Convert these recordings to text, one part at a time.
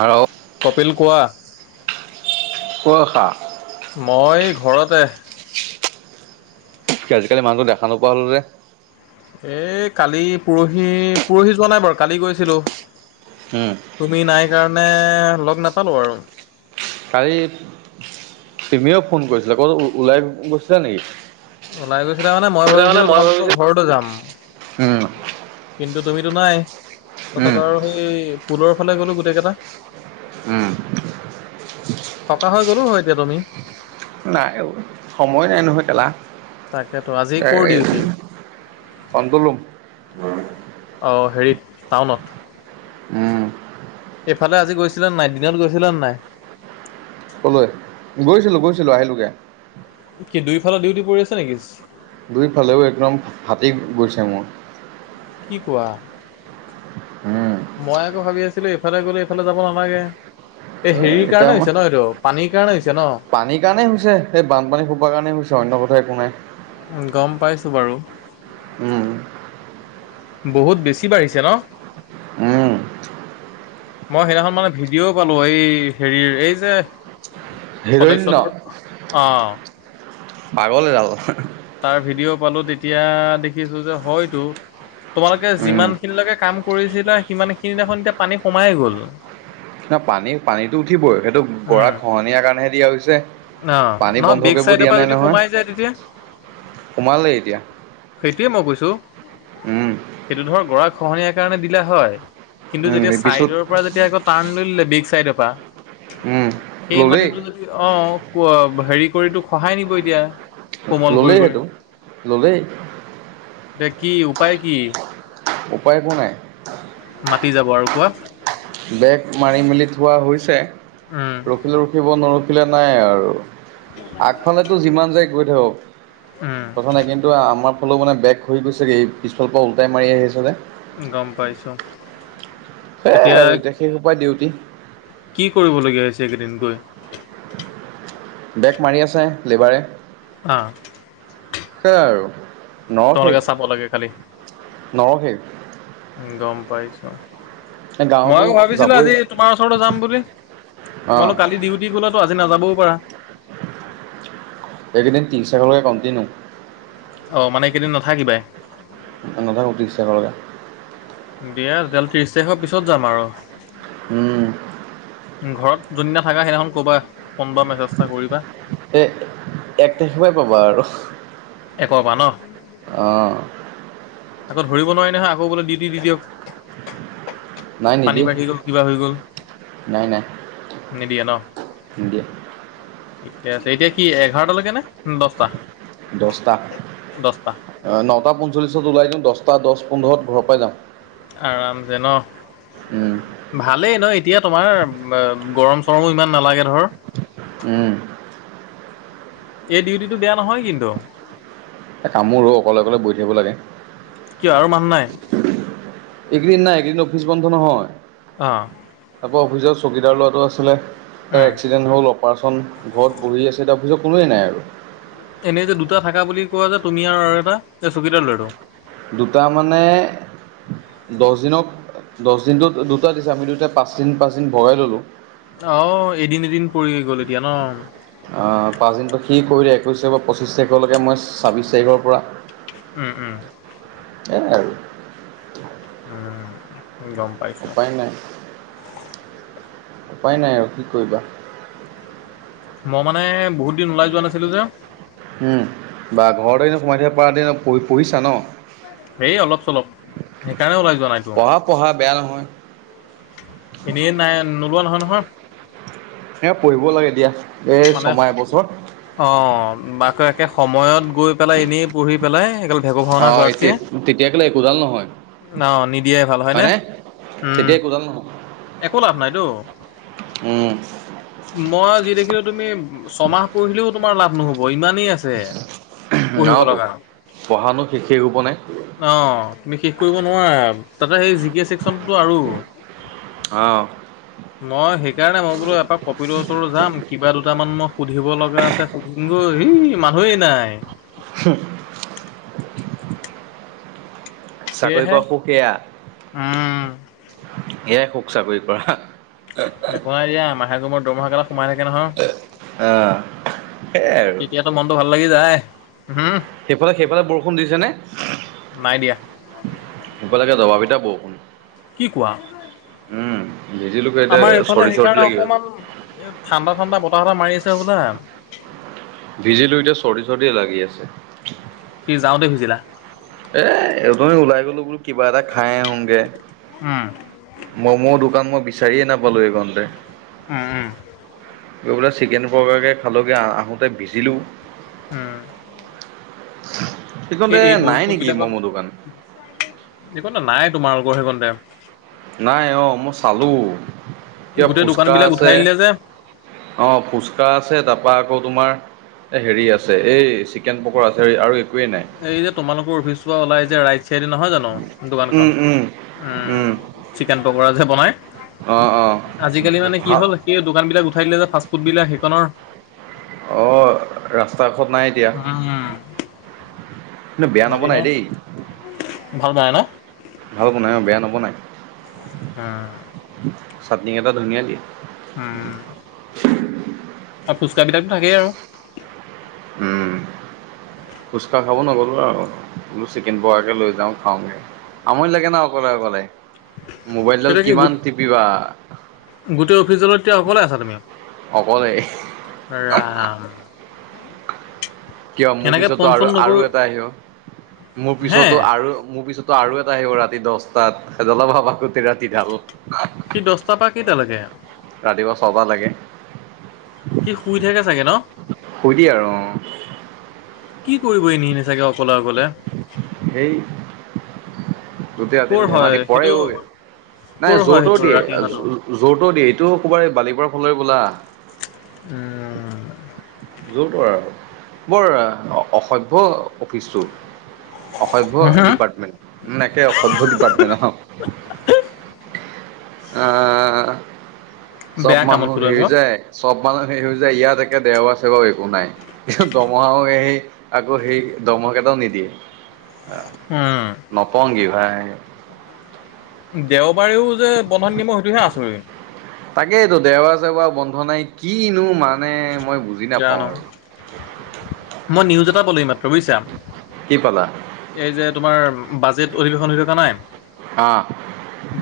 আৰু কপিল কোৱা। কোখা মই ঘৰতে। আজিকালি মানুহটো দেখা নোপোৱা হ'ল যে। এই কালি পৰহি, পৰহি যোৱা নাই বাৰু, কালি গৈছিলো। উম তুমি নাই কাৰণে লগ নাপালোঁ আৰু। কালি তুমিও ফোন কৰিছিলা। ক'ত ওলাই গৈছিলা নেকি? ওলাই গৈছিলা মানে, মই তাৰ মানে ভাবিছিলোঁ মই তোমালোকৰ ভাবিছো ঘৰতে যাম। উম কিন্তু তুমিতো নাই, তাৰপাছত উম আৰু সেই পুলৰ ফালে গ'লো গোটেই কেইটা উম থকা হৈ গ'লো হয়, এতিয়া তুমি। নাই অ', সময়ে নাই নহয় [unintelligible] তাকেতো আজি ক'ৰ ডিউটি [unintelligible] অ', হেৰিত টাউনত উম এইফালে আজি গৈছিলে নে নাই? দিনত গৈছিলে নে নাই? ক'লৈ? গৈছিলোঁ, গৈছিলোঁ আহিলগে। কি দুইফালৰ ডিউটি পৰি আছে নেকি? দুইফালেও একদম হাতীক গৈছে মোৰ। কি কোৱা। উম মই আকৌ ভাবি আছিলো, এইফালে গ'লে এইফালে যাব নালাগে। এই এ হেৰিৰ এতিয়া কাৰণে মই হৈছে ন' এইটো পানীৰ কাৰণে হৈছ পানীৰ কাৰণেই হৈছে, হে বানপানী খোপাৰ কাৰণেই হৈছে অন্য কথাই একো নাই। উম, গম পাইছোঁ বাৰু। উম বহুত বেছি বাঢ়িছে ন'? উম মই সেইদিনাখন মানে ভিডিঅ' পালোঁ এই হেৰিৰ এই যে হিৰণ্য সদস্যটোৰ, অহ। পাগল এডাল। তাৰ ভিডিঅ' পালোঁ তেতিয়া দেখিছোঁ যে হয়টো। তোমালোকে উম, যিমানখিনিলৈকে কাম কৰিছিলা, সিমানখিনি দেখোন এতিয়া পানী সোমাই গ'ল। তা পানী পানীটো উঠিবই সেইটো উম গৰাখহনীয়াৰ কাৰণেহে দিয়া হৈছে। অঁ পানী নহয় বন্ধ বেক কৰিব চাইডৰ দিয়া পৰা নাই যদি নহয়, সোমাই যায় তেতিয়া সোমালেই এতিয়া। সেইটোৱে মই কৈছোঁ, উম। সেইটো ধৰ গৰা খহনীয়াৰ কাৰণে দিলা হয়। কিন্তু উম, যেতিয়া পিছত চাইডৰ পৰা যেতিয়া আকৌ টাৰ্ণ লৈ ল'লে বেক চাইডৰ পৰা। উম, সেই ল'লেই মাটিটো যদি অ', ক' হেৰি কৰিটো খহাই নিব এতিয়া। কোমল কৰি ল'লেই কৰি সেইটো, ল'লেই। এতিয়া কি? উপায় কি? উপায় একো নাই। পাতি যাব আৰু কোৱা। ব্ৰেগ মাৰি মেলি থোৱা হৈছে, উম। ৰখিলে ৰখিব, নৰখ [unintelligible] নাই আৰু আগফালেতো যিমান যায় গৈ থাকক। উম কথা নাই, কিন্তু আমাৰ ফালেও মানে বেগ হৈ গৈছেগে পিছফালৰ পৰা উল্টাই মাৰি আহি আছে যে। গম পাইছোঁ। এয়াই আৰু এতিয়া সেইসোপাই ডিউটি। কি কৰিবলগীয়া হৈছে, এইকেইদিন গৈ? বেগ মাৰি আছে, লেবাৰে। অ'। সেইয়াই আৰু নৰখেই, তোমালোকে চাব লাগে খালি নৰখেই। গম পাইছোঁ। এই মই গাঁৱতো আকৌ ভাবিছিলোঁ যাবই আজি তোমাৰ ওচৰলৈ যাম বুলি। অঁ মইনো কালি ডিউটি গ'লাটো, আজি নাযাবওঁ পাৰা। এইকেইদিন [unintelligible] কণ্টিনিউ। অ', মানে এইকেইদিন নাথাকিবাই। নাথাকোঁ ত্ৰিচ তাৰিখৰ লকে। দিয়া তেতিয়া হ'লে, ত্ৰিচ তাৰিখৰ পিছত যাম আৰু। উম, ঘৰত যোনদিনা থাকা, সেইদিনাখন ক'বা ফোন বা মেছেজ এটা কৰিবা। এই এক তাৰিখৰ পৰাই পাবা আৰু। এ কবা ন। অঁ আকৌ ধৰিব নোৱাৰি নহয়, আকৌ বোলে ডিউটি দি নাই দিয়ক। নিদিয়ে পানী বাঢ়ি গল, কিবা হৈ গল, নিদিয়ে ন। উম দিয়া। ঠিকে আছে, এতিয়া কি এঘাৰটা লৈকে নে দহটা? দহটা। দহটা অ নটা পঞ্চল্লিশত ওলাই দিওঁ। দহটা দহ পোন্ধৰত ঘৰৰ পাই যাম। আৰাম যে ন? ভালেই ন এতিয়া তোমাৰ? গৰম চৰমো ইমান নালাগে ধৰ। উম। এই ডিউটিটো বেয়া নহয় কিন্তু। কামবোৰো অকলে অকলে কৰি থাকিব লাগে। কিয় আৰু মান নাই। এইকেদিন নাই। কিন্তু অফিচ বন্ধ নহয়। আহ। তাৰপৰা অফিচত চকীদাৰ ল'ৰাটো আছিলে, তাৰ উম এক্সিডেণ্ট হ'ল, অপাৰেচন ঘৰত বহি আছে এতিয়া। নিজৰ কোনোৱেই নাই আৰু? এনেই যে দুটা থাকা বুলি কোৱা, যে তুমি আৰু এটা এই চকীদাৰ ল'ৰাটো। দুটা মানে দহ দিনক দহ দিনটো দুটা দিছে, আমি দুটাই পাঁচদিন পাঁচদিন ভগাই ল'লোঁ। অহ এদিন এদিন পৰি গ'ল এতিয়া ন? পাঁচদিনটো সি কৰিলে, একৈছ তাৰিখৰ পৰা পঁচিছ তাৰিখলৈকে মই ছাব্বিছ তাৰিখৰ পৰা। উম উম। এয়াই আৰু উম যম উপায় নাই। উপায় নাই আৰু কি কৰিবা? মই মানে বহুত দিন ওলাই যোৱা নাছিলো যে। উম বা ঘৰতে এনে সোমাই থাকিব পৰা দি পঢ়ি পঢ়িছা ন। হেই অলপ চলপ সেইকাৰণে ওলাই যোৱা নাইতো পঢ়া পঢ়া বেয়া নহয়। এনেই নাই নোলোৱা নহয় নহয়। এ পঢ়িব লাগে দিয়া এই মানে ছমাহ এবছৰ। তাকে সময়ত গৈ পেলাই এনেই পঢ়ি পেলাই এক অহ তে তেতিয়া কেলা একোডাল নহয়। অ নিদিয়াই ভাল হয় হয়নে নে, উম তেতিয়া একোডাল নহয়। একো লাভ নাইতো। উম। মই যি দেখিলো তুমি ছমাহ পঢ়িলেও তোমাৰ লাভ নহ'ব ইমানেই আছে। পঢ়িব আৰু তো লগা, পঢ়ানো শেষেই হ'ব নাই অহ তুমি শে ষ কৰিব নোৱাৰা তাতে সেই জি কে ছেকচনটো আৰু। অহ। মই সেইকাৰণে মই বোলো এপাক কপিলৰ ওচৰলৈ যাম। কিবা দুটামান মই সুধিব লগা আছে সুধিমগৈ এই মানুহেই নাই। চাকৰি সেয়েহে কৰা সুখ এয়া। উম এয়াই সুখ চাকৰি কৰা। নেপাই দিয়া মাহেকৰ মূৰত দৰমহা কেলা সোমাই থাকে নহয়। আহ। সেইয়াই আৰু তেতিয়াতো মনটো ভাল লাগি যায়। উম সেইফালে সেইফালে বৰষুণ দিছেনে? [inaudible] এইফালে একে দবা পিটা বৰষুণ। কি কোৱা উম ভিজিলো আমাৰ এতিয়া এইফালে চৰ্দি চৰ্দি সেইকাৰণে লাগি আছে অকমান এ ঠাণ্ডা ঠাণ্ডা বতাহ এটা মাৰি আছে হ'বলা। ভিজিলো এতিয়া চৰ্দি চৰ্দি লাগি আছে। কি যাওঁতে ভিজিলা। এ এই ওথনি ওলাই গলো বোলো কিবা এটা খাই আহোঁগে। উম ম'মৰ দোকান মই বিচাৰিয়ে নাপালো এইকোনতে। উম, এই বোলে চিকেন পকোৰাকে খালোঁগে আহোঁতে ভিজিলোঁ। উম, এই সেইকণতে এই নাই বৰষুণ নেকি ম'ম' দোকান বিলাকত একো না নাই তোমালোকৰ সেইকোনতে। নাই অহ, মই চালো কিবা গোটেই দোকান ফুচকা বিলাক আছে। উঠাই দিলে যে অহ, ফুচকা আছে তাৰপা আকৌ তোমাৰ এ হেৰি আছে এই চিকেন পকোৰা আছে আৰু একোৱেই নাই। এই যে তোমালোকৰ অফিচৰ পৰা ওলাই যে ৰাইট চাইডে নহয় জানো। উম, দোকানখন উম। উম, চিকেন পকোৰা যে বনাই। অ', অ', আজিকালি মানে কি ভাল হ'ল, সেই দোকানবিলাক উ ঠাই দিলে যে, ফাষ্ট ফুডবিলাক সেইকনৰ। অ', ৰাস্তা কাষত নাই এতিয়া। উম কিন্তু বেয়া হেৰি নবনাই হয় দেই। ভাল বনাই ন? ভাল বনাই অ', বেয়া নবনাই। হম। চাটনি কেইটা ধুনীয়া দিয়ে। হম। আৰু ফুচকা বিলাকতো থাকেই আৰু। উম। ফুচকা খাব নগ'লোঁ আৰু, বোলো চিকেন পকৰাকে লৈ যাওঁ, খাওঁগে। আমৰি লাগে ন' অকলে, অকলে? মোবাইলডাল এতিয়া কি গোট কিমান টিপিবা। গোটেই অফিচডালত এতিয়া অকলে আছা তুমি? অকলে। ৰাম। কিয়? মোৰ এনেকে ফোন পিছতো আৰু, চোন নকৰি আৰু এটা আহিব, মোৰ হে পিছতো আৰু, মোৰ পিছতো আৰু এ আহিব ৰাতি দচটাত, সেইডালৰ [unintelligible] ৰাতি ডাল সি দচটাৰ পৰা কেইটালৈকে? ৰাতিপুৱা ছটা লেকে। সি শুই থাকে চাগে ন? শুই দিয়ে আৰু অ'। কি কৰিব এনে, এনে চাগে অকলে, অকলে? হেই গোটেই কৰ ৰাতিডাল হয় ধেমালি, পৰে সেইটো অই। নাই, কৰ হয় য'ৰ ত'ৰ সেইটো দিয়ে, ৰাতি অহাটো য'ৰ ত'ৰ দিয়ে, এইটো ক'ৰবাৰ বালিপাৰা ফালে‌ হ'বলা। উম। য'ৰ ত'ৰ আৰু বৰ অসভ্য অফিচটো। অসভ্য ডিপাৰ্টমেন্ট একে অসভ্য ডিপাৰ্টমেণ্ট আহ চব বেয়া কামত মানুহ খটোৱাব হেৰি যায় চব মানুহ হে হৈ যায় ইয়াত আছে বাৰু একো নাই দমহাও সেই আকৌ সেই দমহ কেইটাও নিদিয়ে আহ উম নটঙি ভাই দেওবাৰেও যে বন্ধন দিব সেইটোহে আচৰিত, তাকেইতো দেওবাৰ চেওবাৰ বন্ধ নাই কিনো মান মানে মই বুজি নাপাওঁ জানো আৰু, মই নিউজ এটা পল মাত্ৰ বুজিছা কি পালা? এই যে তোমাৰ, বাজেট অধিবেশন হৈ থকা নাই আহ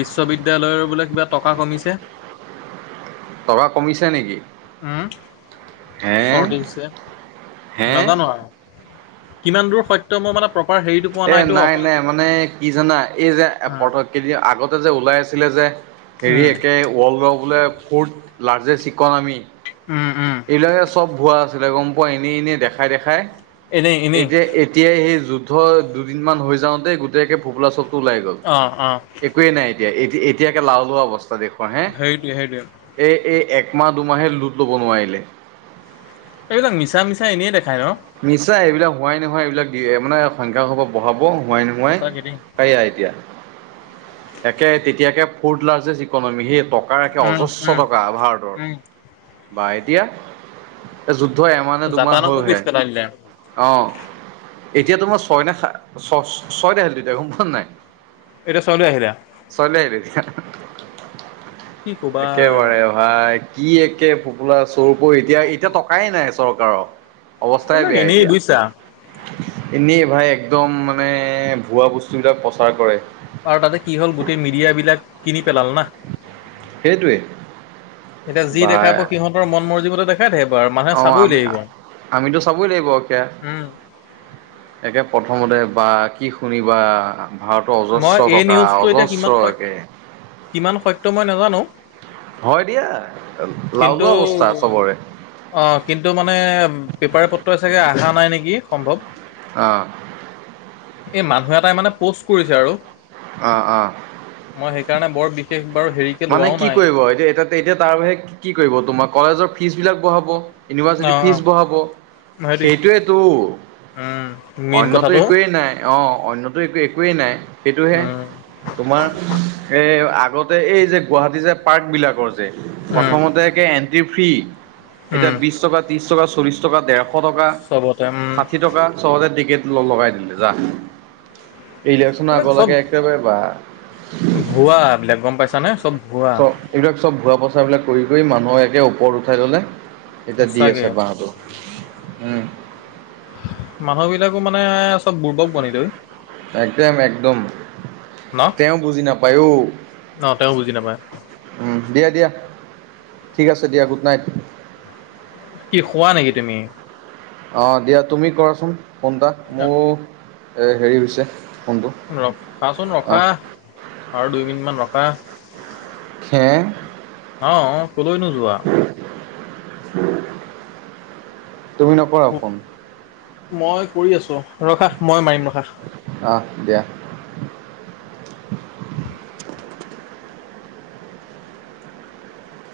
বিশ্ববিদালয়ৰ বোলে কিবা টকা কমিছে, টকা কমিছে নেকি! উম হে চৰ্দি হৈছে হে নাজানো আৰু কিমান দূৰ সত্য মই মানে প্ৰপাৰ হেৰিটো পোৱা এ নাইতো নাই অকল নাই মানে কি জানা এই যে উম পথক কেইদিন আগতে যে ওলাই আছিলে যে হেৰি উম একে ৱৰ্ল্ডৰ বোলে ফৰ্থ লাৰ্জেষ্ট ইকনমী। উম উম এইবিলাকে চব ভুৱা আছিলে গম পোৱা এনেই এনে দেখাই দেখাই। এনেই এনেই এতিয়া এতিয়াই সেই যুদ্ধ দুদিন মান হৈ যাওঁতে গোটেই একে ফোপলা চপ ওলাই গ'ল অ অ একোৱে নাই এতিয়া এতিয়া একে লাও লোৱা অৱস্থা। দেখুওৱা হে, সেইটোৱে সেইটোৱে এই এই একমাহ দুমাহেই লোড ল'ব নোৱাৰিলে। এইবিলাক মিছা মিছা এনেই দেখায় ন? ছা এইবিলাক হোৱাই নোহোৱাই এইবিলাক দিয়ে, মানে সংখ্যা সোপাহ বঢ়াব হোৱাই নোহোৱাই সঁচাকে দেই তাইয়া এতিয়া। একে তেতিয়াকে ফৰ্থ লাৰ্জেষ্ট ইকনমি হেট টকাৰ একে উম অজস্ৰ উম টকা ভাৰতৰ, উম বা এতিয়া? এ যু দ্ধ এমাহ নে দুমাহ জাপানকো পিছ হলহে পেলাই দিলে অঁ। এতিয়া তো মই ছয় ন ছয় ন খিলো তেতিয়া নাই? এতি চাওলা আহিলা ছয়লে আহিল এতিয়া কি কবা একেবাৰে ভাই কি একে ফোপোলা চোৰ এতিয়া এতিয়া টকাই নাই চৰকাৰৰ, অৱস্থাই এইবিলাক বেয়া এনেই এতিয়া। বুজিছা এনেই ভাই একদম মানে ভুৱা বস্তুবিলাক প্ৰচাৰ কৰে। আৰু তাতে কি হ'ল গোটেই মিডিয়াবিলাক কিনি পেলালে না। সেইটোৱে এতিয়া যি দেখাব সিহঁতৰ মন মৰজিমতে দেখা- অঁ আমি আমিতো চাবই লাগিব উম এতিয়া--একে প্ৰথমতে বা কি শুনিবা ভাড়াটো মই অজস্ৰ এই টকা নিউজটো এতিয়া অজস্ৰ কিমান সত একে কিমান সত্য মই নাজানো। হয় দিয়া কিন্তু লাওলোৱা অৱস্থা উ চবৰে আহ, কিন্তু মানে পেপাৰে-পত্ৰয়ে চাগে অহা নাই নেকি সম্ভৱ। অঁ, এই মানুহ এটাই মানে প'ষ্ট কৰিছে আৰু। অঁ, অঁ, মই সেইকাৰণে বৰ বিশেষ বাৰু হেৰিকে মানে লোৱাও কি নাই কৰিব এতিয়া এতি এতিয়া তাৰ বাহিৰে কি কৰিব তোমাৰ কলেজৰ ফিজ বিলাক বঢ়াব। অ ইউনিভাৰ্চিটিৰ অ ফিজ বঢ়াব সেইটোৱে সেইটোৱেতো। উম মেইন অন্যতো কথাটো একোৱেই নাই অ', অন্যতো একো একোৱেই নাই সেইটোহে। উম তোমাৰ এই আগতে এই যে গুৱাহাটী যে পাৰ্কবিলাকৰ যে উম প্ৰথমতে একে এণ্ট্ৰি ফ্ৰী এতিয়া উম বিশ টকা, ত্ৰিশ টকা, চল্লিশ টকা ডেৰশ টকা চবতে উম ষাঠি টকা চবতে টিকেট ল' লগাই দিলে যাহ ইলেকশ্যনৰ এইবিলাক আগলৈকে চব একেবাৰে বা ভুৱা এবিলাক গম পাইছা নে? চব ভুৱা চ' এইবিলাক চব ভুৱা প্ৰচাৰবিলাক কৰি কৰি মানুহৰ এতিয়া ওপৰত উঠাই ল'লে। এতিয়া দি সঁচাকে আছে বাহঁটো, উম। মানুহবিলাকো মানে চব বুৰ্বক বনি লৈ একদম, একদম। ন তেওঁ বুজি নাপায় ঔ ন তেওঁ বুজি নাপায় উম, দিয়া, দিয়া। ঠিক আছে দিয়া, গুড নাইট। কি শুৱা নেকি তুমি? অ', দিয়া তুমি কৰাচোন ফোন এটা মোৰ এ হেৰি হৈছে। ফোনটো ৰ' খাচোন ৰখা আহ আৰু দুই মিনিটমান ৰখা। অ', খে অ', কলৈ নো যোৱা? তুমি নকৰা ফোন? মই কৰি আছোঁ, ৰখা মই মাৰিম ৰখা। অহ, দিয়া।